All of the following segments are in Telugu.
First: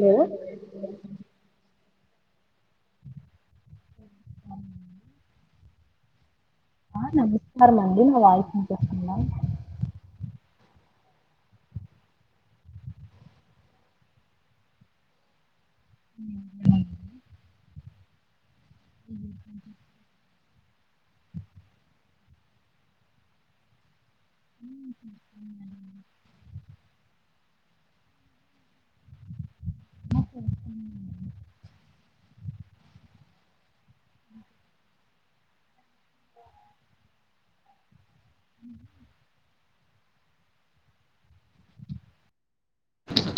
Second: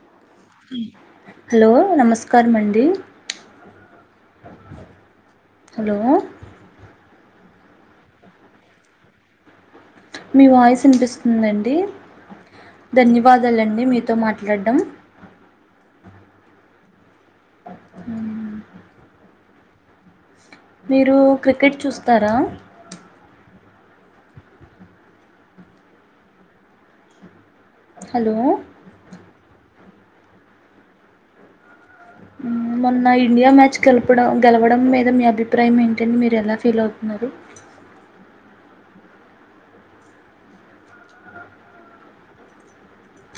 లేద హలో నమస్కారం అండి అ హలో నమస్కారం అండి నా వాయిస్ వినిపిస్తుందా మీ వాయిస్ వినిపిస్తుందండి ధన్యవాదాలండి మీతో మాట్లాడడం అ [inaudible] మీరు క్రికెట్ చూస్తారా ఆ చూస్తానండి హలో మొన్న ఇండియా మ్యాచ్ గెలపడం గెలవడం మీద మీ అభిప్రాయం ఏంటండి మీరు ఎలా ఫీల్ అవుతున్నారు అ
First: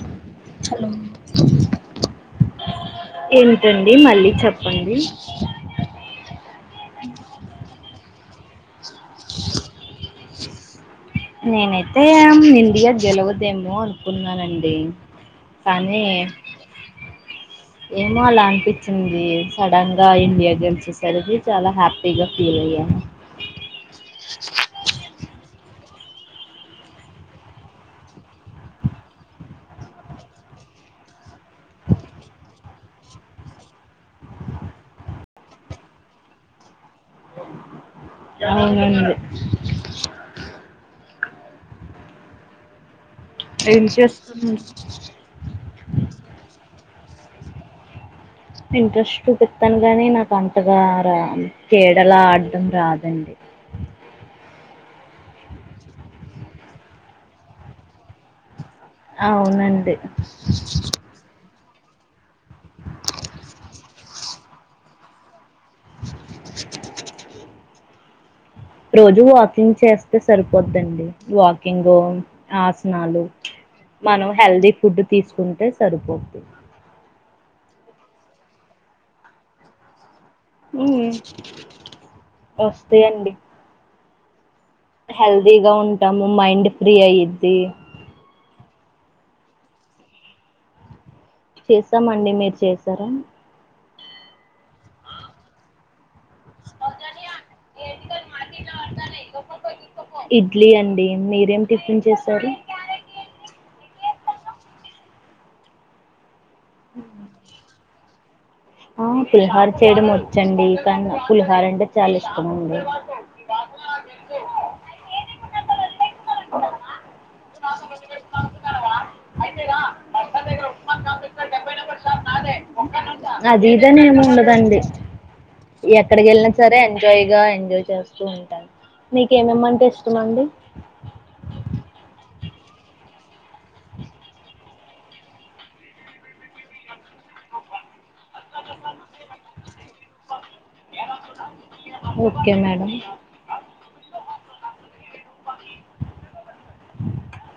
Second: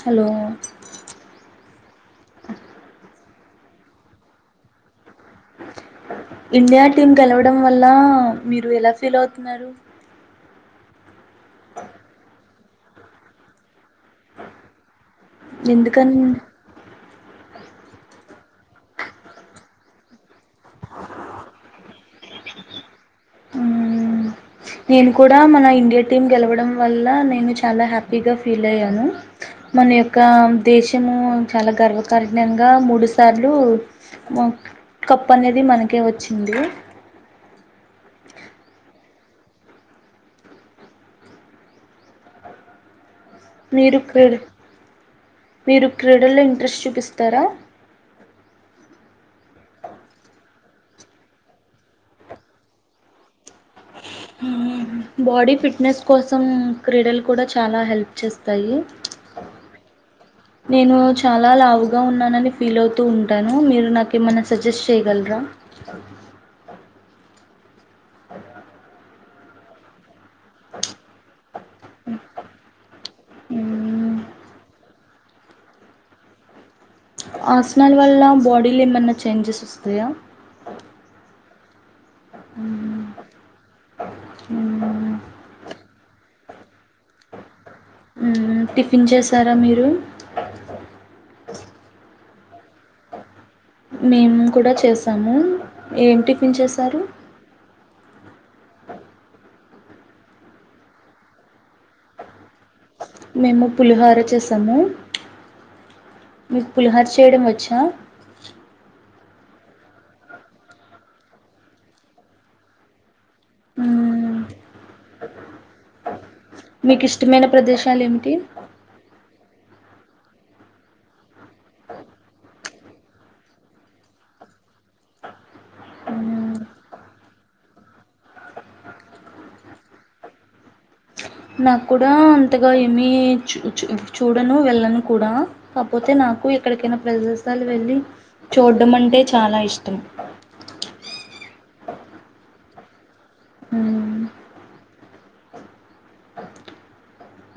హలో హలో ఏంటండి మళ్ళీ చెప్పండి ఇండియా టీమ్ గెలవడం వల్ల మీరు ఎలా పిలవుతున్నారు నేనైతే ఇండియా గెలవదేమో అనుకున్నానండి కానీ ఎందుకని ఏమో అలా అనిపించింది సడన్ గా ఇండియా గెలిచేసరికి చాలా హ్యాపీగా ఫీల్ అయ్యాను మ్మ్ నేను కూడా మన ఇండియా టీమ్ గెలవడం వల్ల నేను చాలా హ్యాపీగా ఫీల్ అయ్యాను మన యొక్క దేశము చాలా గర్వకారీణంగా మూడు సార్లు కప్ అనేది మనకే వచ్చింది అవునండి ఏం మీరు క్రీ చేస్తాను మీరు క్రీడల్లో ఇంట్రెస్ట్ చూపిస్త త్తర ఇంట్రెస్ట్ చూపిత్తాను కాని నాకు అంటగా రా క్రీడలా ఆడడం రాదండి మ్మ్ బాడీ ఫిట్నెస్ కోసం క్రీడలు కూడా చాలా హెల్ప్ చేస్తాయి అవునండి బగా ఉన్నానని ఫీల్ అవుతూ ఉంటాను మీరు నాకేమైన్నా సజెస్ట్ చేయగలరా అద రోజు వాకింగ్ చేస్ తే సరిపోద్దండి వాకింగ్ ఆసనాలు మ్మ్. మనం హెల్దీ ఫుడ్ తీసుకుంటే సరిపోద్ది ఆసనాలు వల్ల బాడీలు ఏమన్నా చేంజెస్ వస్తాయా మ్మ్ వస్తే అండి అ హెల్దీగా ఉంటాము మైండ్ ఫ్రీ అయ్యిద్ది మ్మ్ టిఫిన్ చేసారా మీరు చేసమండి మీరు చేసారా మేము కూడా చేసాము ఏంటి పించేశారు ఇడ్లీ అండి మీరేమి టిఫిన్ చేస్తారు మేము పులిహోర చేసాము మీకు పులిహోర చేయడం వచ్చా ఆ పులిహార చేయడం వచ్చండి కానీ పులిహార్ అంటే చాలా ఇష్టమండి మ్మ్ మీకు ఇష్టమైన ప్రదేశ్ కాలిమిటీ మర్దగ ర ఒ బై నంబర్ సార్ నాద అదిదని ఏముండదండి ఎక్కడికి వెళ్ళినా మ్మ్. సరే ఎంజాయ్ గా ఎంజాయ్ చేస్తూ ఉంటాారు మీకేమి ఇమంట ఇస్తమండి నాకు కూడా అంతగా ఏమి చ చ చూడను వెళ్ళను కూడా కాకపోతే నాకు ఎక్కడికైనా ప్రదేశాలు వెళ్ళి చూడడం అంటే చాలా ఇష్టం ఓకే మేడం హమ్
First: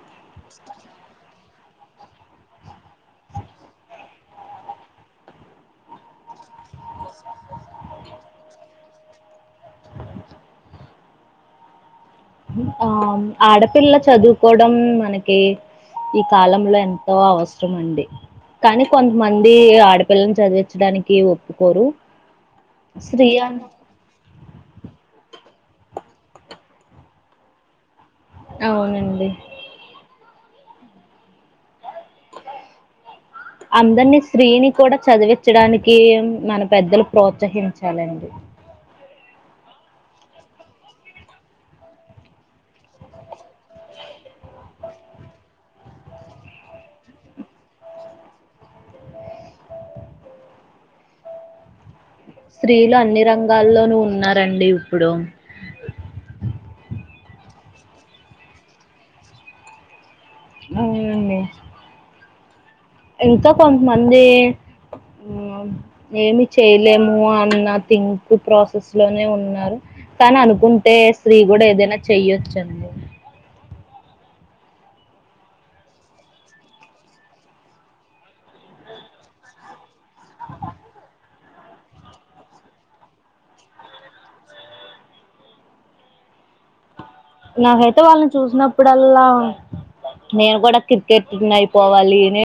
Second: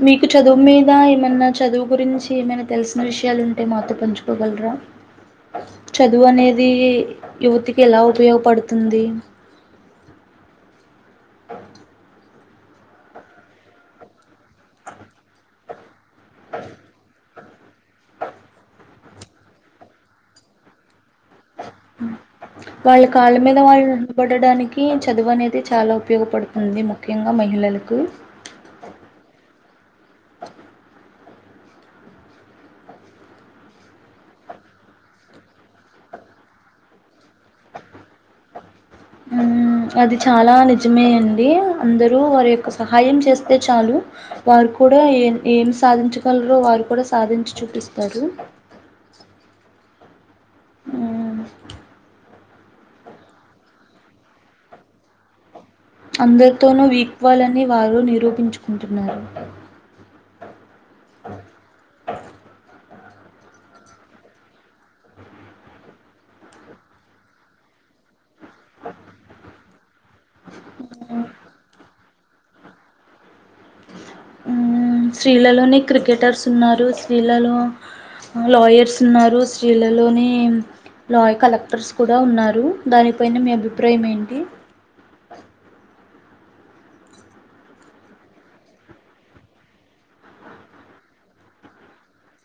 మీకు చదువు మీద ఏమైన్నా చదువు గురించి ఏమైనా తెలిసిన విషయాలు ఉంటే మాతో పంచుకోగలరా చదువు అనేది యువతికి ఎలా ఉపయోగపడుతుంది ఆ ఆడపిల్ల చదువుకోవడం మనకి ఈ కాలంలో ఎంతో అవసరం అండి కానీ కొంతమంది ఆడపిల్లని చదివించడానికి ఒప్పుకోరు వాళ్ళ స్త్రీ కాళ్ళ మీద అని వాళ్ళు ఉండబడి ఉండడానికి చదువు అనేది చాలా ఉపయోగపడుతుంది ముఖ్యంగా మహిళలకు అవునండి అందరినీ స్త్రీని కూడా చదివించడానికి మన పెద్దలు ప్రోత్సహించాలండి హ్మ్. అది చాలా నిజమే అండి అందరూ వారి యొక్క సహాయం చేస్త చాలు వారు కూడా ఏ ఏమి సాధించగలరో వారు కూడా సాధించి చూపిస్తారు అమ్ స్త్రీలు అన్ని రంగాల్లోనూ ఉన్నరండి ఇప్పుడు అందరితోనూ విక్వాలని వారు నిరూపించుకుంటున్నారు అవునండి ఇకా కొంతమంది ఏమి చేయలేము అన్న థింక్ ఎప్పుడు ఆ ప్రాసెస్ లోనే ఉన్నారు కాని అనుకుంటే స్త్రీ కూడా ఏదైనా చేయ్యొచు అండి ఉమే స్త్రీలలోనే క్రికెటర్స్ ఉన్నారు స్త్రీలలో లాయర్స్ ఉన్నారు స్త్రీల లోని లాయ కలెక్టర్స్ కూడా ఉన్నారు దానిపైన మీ అభిప్రాయం ఏంటి నాకైతే వాళ్ళని చూసినప్పుడల్లా నేను కూడా క్రికెటర్ నీ అయిపోవాలి నే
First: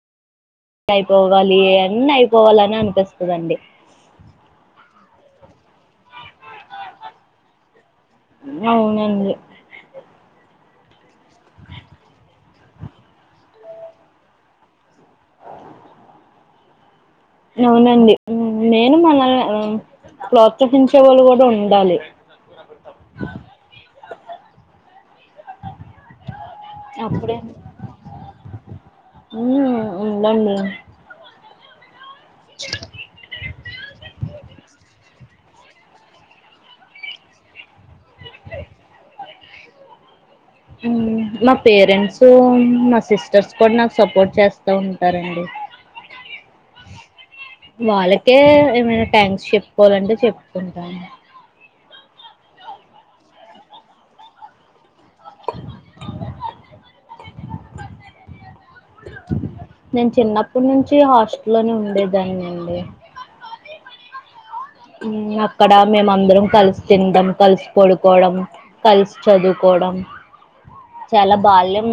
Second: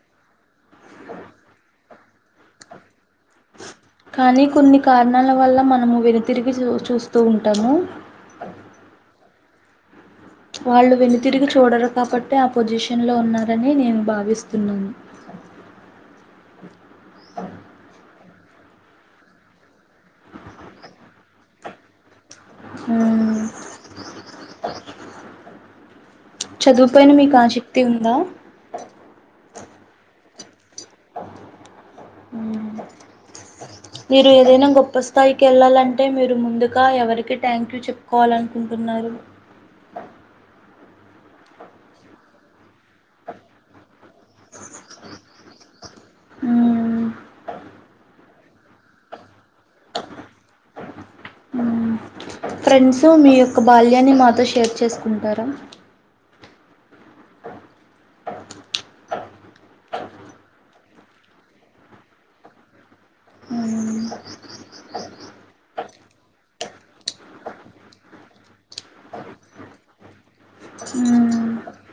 అయిపోవాలి అన్ని అయిపోవాల అని అనిపిస్తదండి కానీ కొన్ని కారణాల వల్ల మనము విరు తిరిగి చూ చూస్తూ ఉంటాము అవునండి వాళ్ళు వెను తరిగి చూడరు కాబట్టే ఆ పొజిషన్ లో ఉన్నారని నేను భావిస్తున్నాను అవునండి నేను మనల్ని ప్రోత్సహించే వాళ్ళు కూడా ఉండాలి ఉమ్ చదువు పాయినా మీకు అప్పుడే ఆసక్తి ఉందా ఉండదండి ఉమ్ మీరు ఏదైనా గొప్ప స్థాయి కెళ్ళాలంటే మీరు ముందుగా ఎవరికి థ్యాంక్ యూ చెప్పుకోవాలనుకుంటున్నారు ఉమ్ మా పేరెంట్స్ మా సిస్టర్స్ కూడా నాకు సపోర్ట్ చేస్తా ఉంటారండి అమ్ వాళ్ళకే ఏమైనా థ్యాంక్స్ చెప్పుకోవాలంటే చెప్పుకుంటాను. ఫ్రెండ్స్ మీ యొక్క బాల్యాన్ని మాతో షేర్ చేస్ ఉంటారా నేను చిన్నప్పటి నుంచి హాస్టల్ లోని ఉండేదాన్ని అండి. అక్కడ మేమ అందరం కలిసి తింటాం. కలిసి పడుకోవడం కలిసి చదువుకోవడం చాలా బాల్యం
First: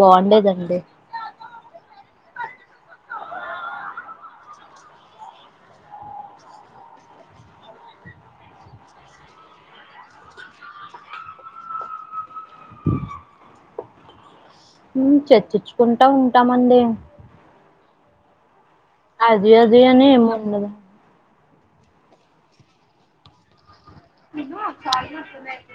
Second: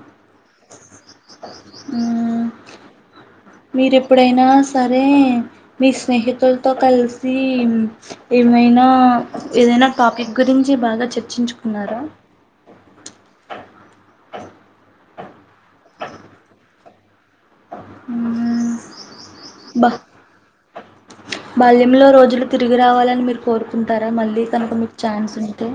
బాగుండేదండి. మ్మ్ మీరు ఎప్పుడైనా సరే మీ స్నేహితులతో కలిసి ఏమైనా ఏదైనా టాపిక్ గురించి బాగా చర్చించుకున్నారా. చర్చించుకుంటా ఉంటామండి. మ్మ్ అది అది బా అని ఏమ్ ఉండదు. బాల్యంలో రోజులు తిరిగి రావాలని మీరు కోరు కుంటారా మళ్ళీ కనుక మీకు ఛాన్స్ ఉంటే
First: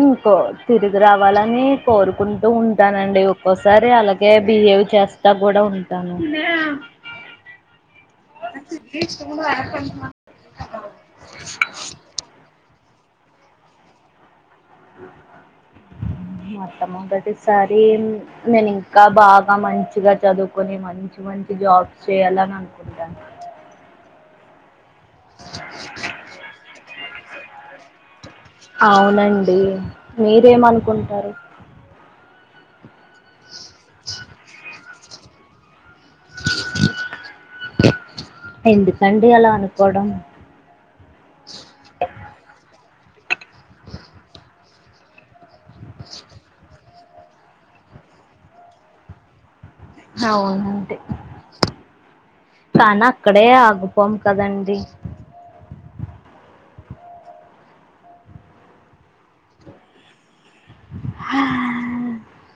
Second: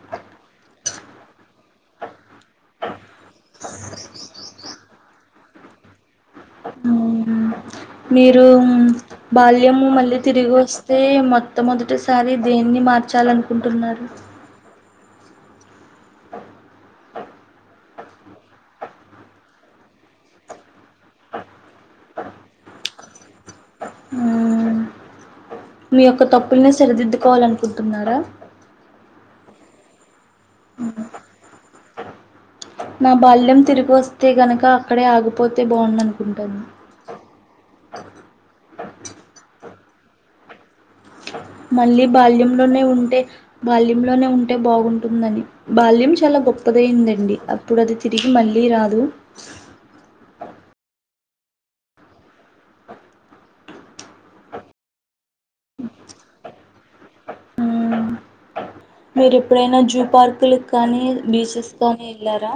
ఇంకో తిరిగి రావాలని కోరుకుంటూ ఉంటానండి. ఒక్కోసారి అలాగే బిహేవ్ చేస్తా కూడా ఉంటానండి. మ్మ్ మీరు బాల్యము మళ్ళీ తిరిగి వస్తే మొట్టమొదటిసారి దేన్ని మార్ చాలనుకుంటున్నారు. మొత్తము ఓకేటెసారి నేను ఇంకా బాగా మంచిగా చదువుకొని మంచి మంచి జాబ్స్ చేయాలని అనుకుంటాను. మ్మ్ మీ యొక్క తప్పుల్ని సరిదిద్దుకోవాలనుకుంటున్నారా అవునండి మీరేమనుకుంటారు. నా బాల్యం తిరిగి వస్తే గనక అక్కడే ఆగిపోతే బాగుంది అనుకుంటాను. ఎందుకండి అలా అనుకోవడం. మళ్ళీ బాల్యంలోనే ఉం అంటే బాల్యంలోనే ఉంటే బాగుంటుందని బాల్యం చాలా గొప్పదైందండి. అప్పుడు అది తిరిగి మళ్ళీ రాదు. అవునండి. కానీ అక్కడే ఆగిపోం కదండి. మీరు ఇప్పుడైనా జూ పార్క్ కానీ బీచెస్ కానీ వెళ్ళారా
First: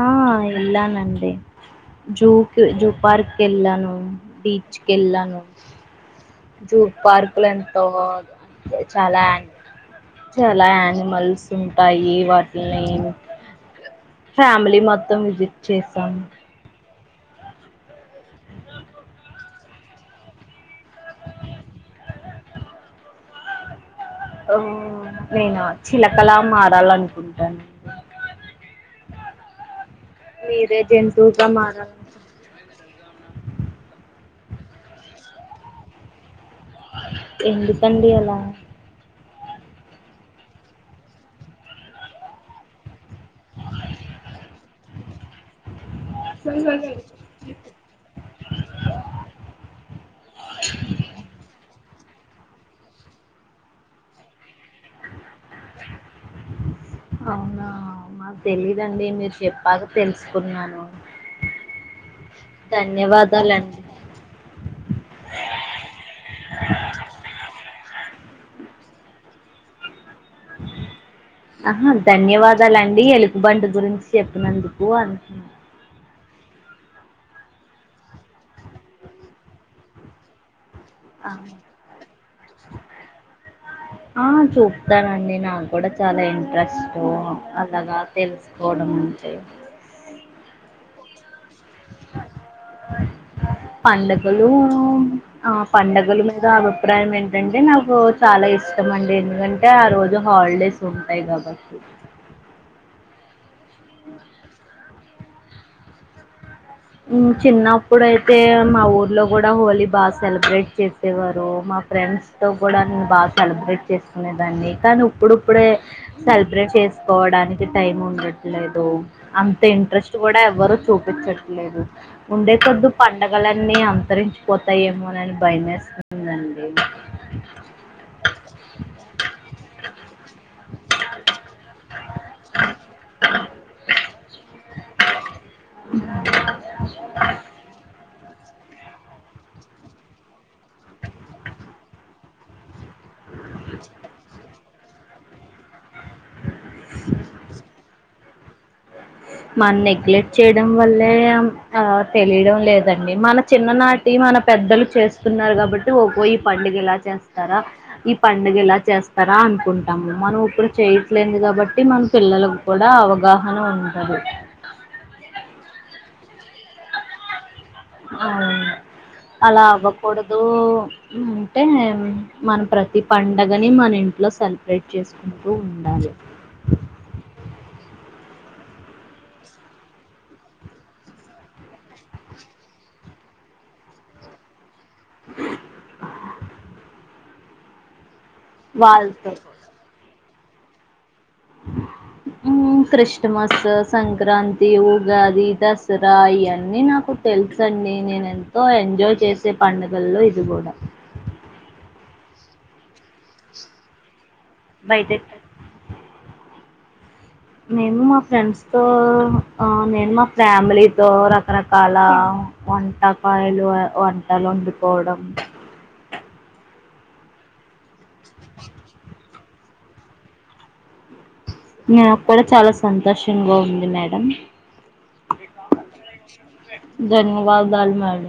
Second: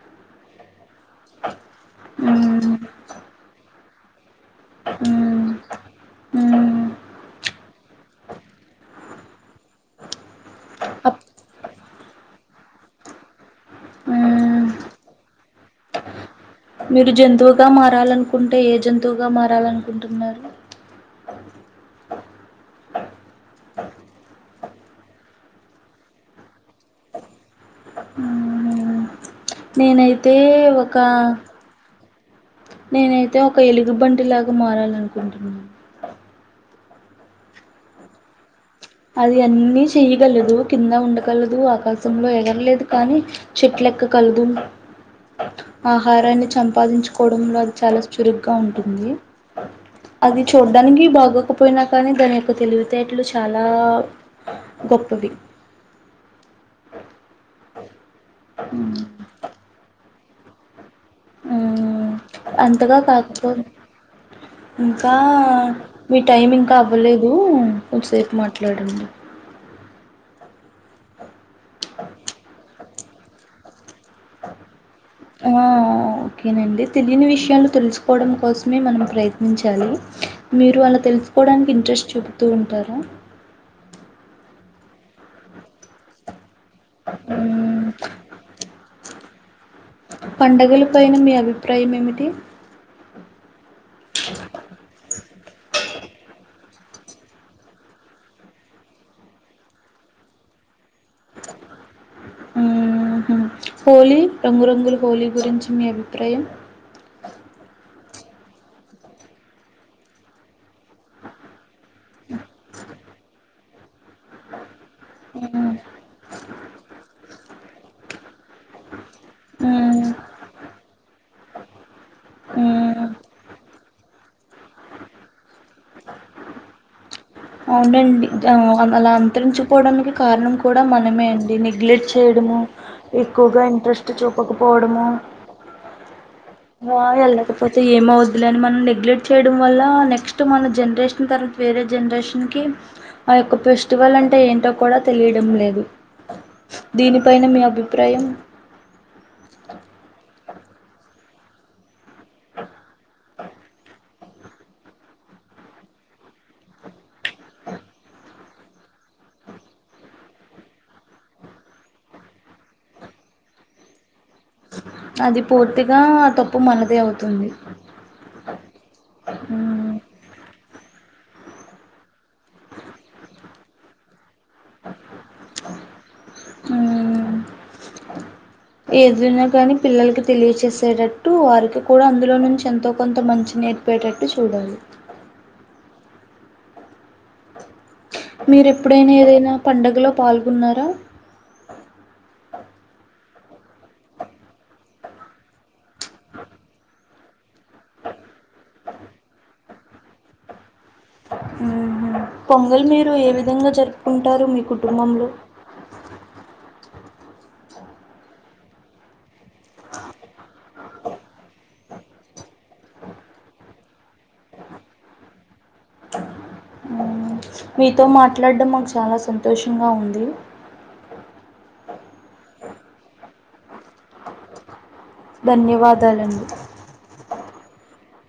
ఆ వెళ్ళానండి. జూ కి హ్మ్. జూ పార్క్ కెళ్ళాను, బీచ్ కి వెళ్ళాను. హ్మ్. జూ హ్మ్. పార్క్లు ఎంతో చాలా చాలా అప్ యానిమల్స్ ఉంటాయి. వాటిని హ్మ్. ఫ్యామిలీ మొత్తం విజిట్ చేసాము. మీరు జంతువుగా మారాలనుకుంటే ఏ జంతువుగా మారాలనుకుంటున్నారు. నేనా చిలకలా మారాలనుకుంటాను. హుహు. నేనైతే మీరే ఒక జంతువుగా మారాలనుకుంట నేనైతే ఒక ఎలుగుబంటిలాగా మారాలనుకుంటున్నాను. ఎందు కండీ అలా అది అన్నీ చెయ్యగలదు కింద ఉండగలదు. ఆకాశంలో ఎగరలేదు కానీ చెట్లు ఎక్కగలదు. ఆహారాన్ని సంపాదించుకోవడంలో అది చాలా చురుగ్గా ఉంటుంది. అది చూడడానికి బాగోకపోయినా కానీ దాని యొక్క తెలివి తేట్లు చాలా లా గొప్పవి. అవునా మాకు తెలీదండి మీరు చెప్పక తెలుసుకున్నాను అంతగా కాకపోదు ధన్యవాదాలండి ఇంకా మీ టైమి ఇంకా అవ్వలేదు కొంచసేపు మాట్లాడండి ఆ ధన్యవాదాలండి ఎలుగుబంట గురించి చెప్పినందుకు అంటున్నా ఓకేనండి తెలియని విషయాలు తెలుసుకోవడం కోసమే మనం ప్రయత్నించాలి మీరు అలా అవును తెలుసుకోవడానికి ఇంట్రెస్ట్ చెబుతూ ఉంటారా వస్తానండి నాకు కూడా చాలా ఇ ప్రష్టం మ్మ్ అలాగా తెలుసుకోవడం అంటే త ఏనా మీ అలు ప్రై ఎమిటి అ పండగ ఆ పంండగల మీద అభిప్రాయం ఏంటంటే నాకు చాలా ఇష్టం అండి ఎందుకంటే ఆ రోజు హాలిడేస్ ఉంటాయి కాబట్టి ఉ హోలీ రంగురంగులు బోలీ గురించి మీ అభిప్రాయం చిన్నప్పుడుయితే అయితే మా ఊర్లో కూడా హోలీ బాగా సెలబ్రేట్ చేసేవారు మా ఫ్రెండ్స్ తో కూడా నన్ను బాగా సెలబ్రేట్ దాన్ని కానీ ఇప్పుడుప్పుడే మ్మ్ సెలబ్రేట్ చేసుకోవడానికి టైం ఉండట్లేదు అంత మ్మ్ ఇంట్రెస్ట్ కూడా ఎవ్వరు చూపించచ్చ లే లేదు ఉండే కొద్దు మ్మ్ పండగలన్నీ అ అత్తరించిపోతాయేమో అనని భయేస్తుందండి అవునండి అలా అంతరించిుపోవడానికి కారణం కూడా మనమే అండి నిగ్లెక్ట్ చేయడము ఎక్కువగా ఇంట్రెస్ట్ చూపకపోవడ వెళ్ళకపోతే ఏమ ఇందులని మనం నెగ్లెట్యడం వల్ల నెక్స్ట్ మన జనరేషన్ తర్వాత వేరే జనరేషన్ క్యోక ఆ యొక్క ఫెస్టివల్ అంటే ఏంటో కూడా తెలియడం లేదు. దీనిపైన మీ అభిప్రాయం మనం నెగ్లెక్ట్ చేయడం వల్లే ఆమె ఆ తెలియడం లేదండి. మన చిన్ననాటి మన పెద్దలు చేస్తున్నారు. కాబట్టి ఓహో ఈ పండుగ ఎలా చేస్తారా ఈ పండుగ ఇలా చేస్తారా అనుకుంటాము. మనం ఇప్పుడు చేయట్లేదు కాబట్టి మన పిల్లలకు కూడా అవగాహన ఉండదు. అది పూర్తిగా [unintelligible] ఆ అలా అవ్వకూడదు. అంటే మన ప్రతి పండగని మన ఇం లో సెలబ్రేట్ చేసుకుంటూ ఉండాలి. ఏదైనా కానీ పిల్లలకి తెలియచేసేటట్టు వారికి కూడా అందులో నుంచి ఎంతో కొంత మంచి నేర్పేటట్టు చూడాలి. మీరు ఎప్పుడైనా వాళ్ళతో ఏదైనా పండుగలో పాల్గొన్నారా. హ్ క్రిస్ స్మస్ సంక్రాంతి ఉగాది దసరా ఇవన్నీ నాకు తెలుసు అండి. నేను ఎంతో ఎంజాయ్ చేసే పండుగల్లో ఇది కూడా హ్ హ్ పొంగల్ మీరు ఏ విధంగా జరుపుకుం టారు మీ కుటుంబంలో బయటెక్ మేము మా ఫ్రెండ్స్ తో ఆ నేను మా ఫ్యామిలీతో రకరకాల వంటకాయలు వంటలు వండుకోవడం. మీతో మాట్లాడం మాకు చాలా సంతోషంగా ఉంది. నాకు కూడా చాలా సంతోషంగా ఉంది. మేడం ధన్యవాదాలండి [unintelligible] వలు మేడం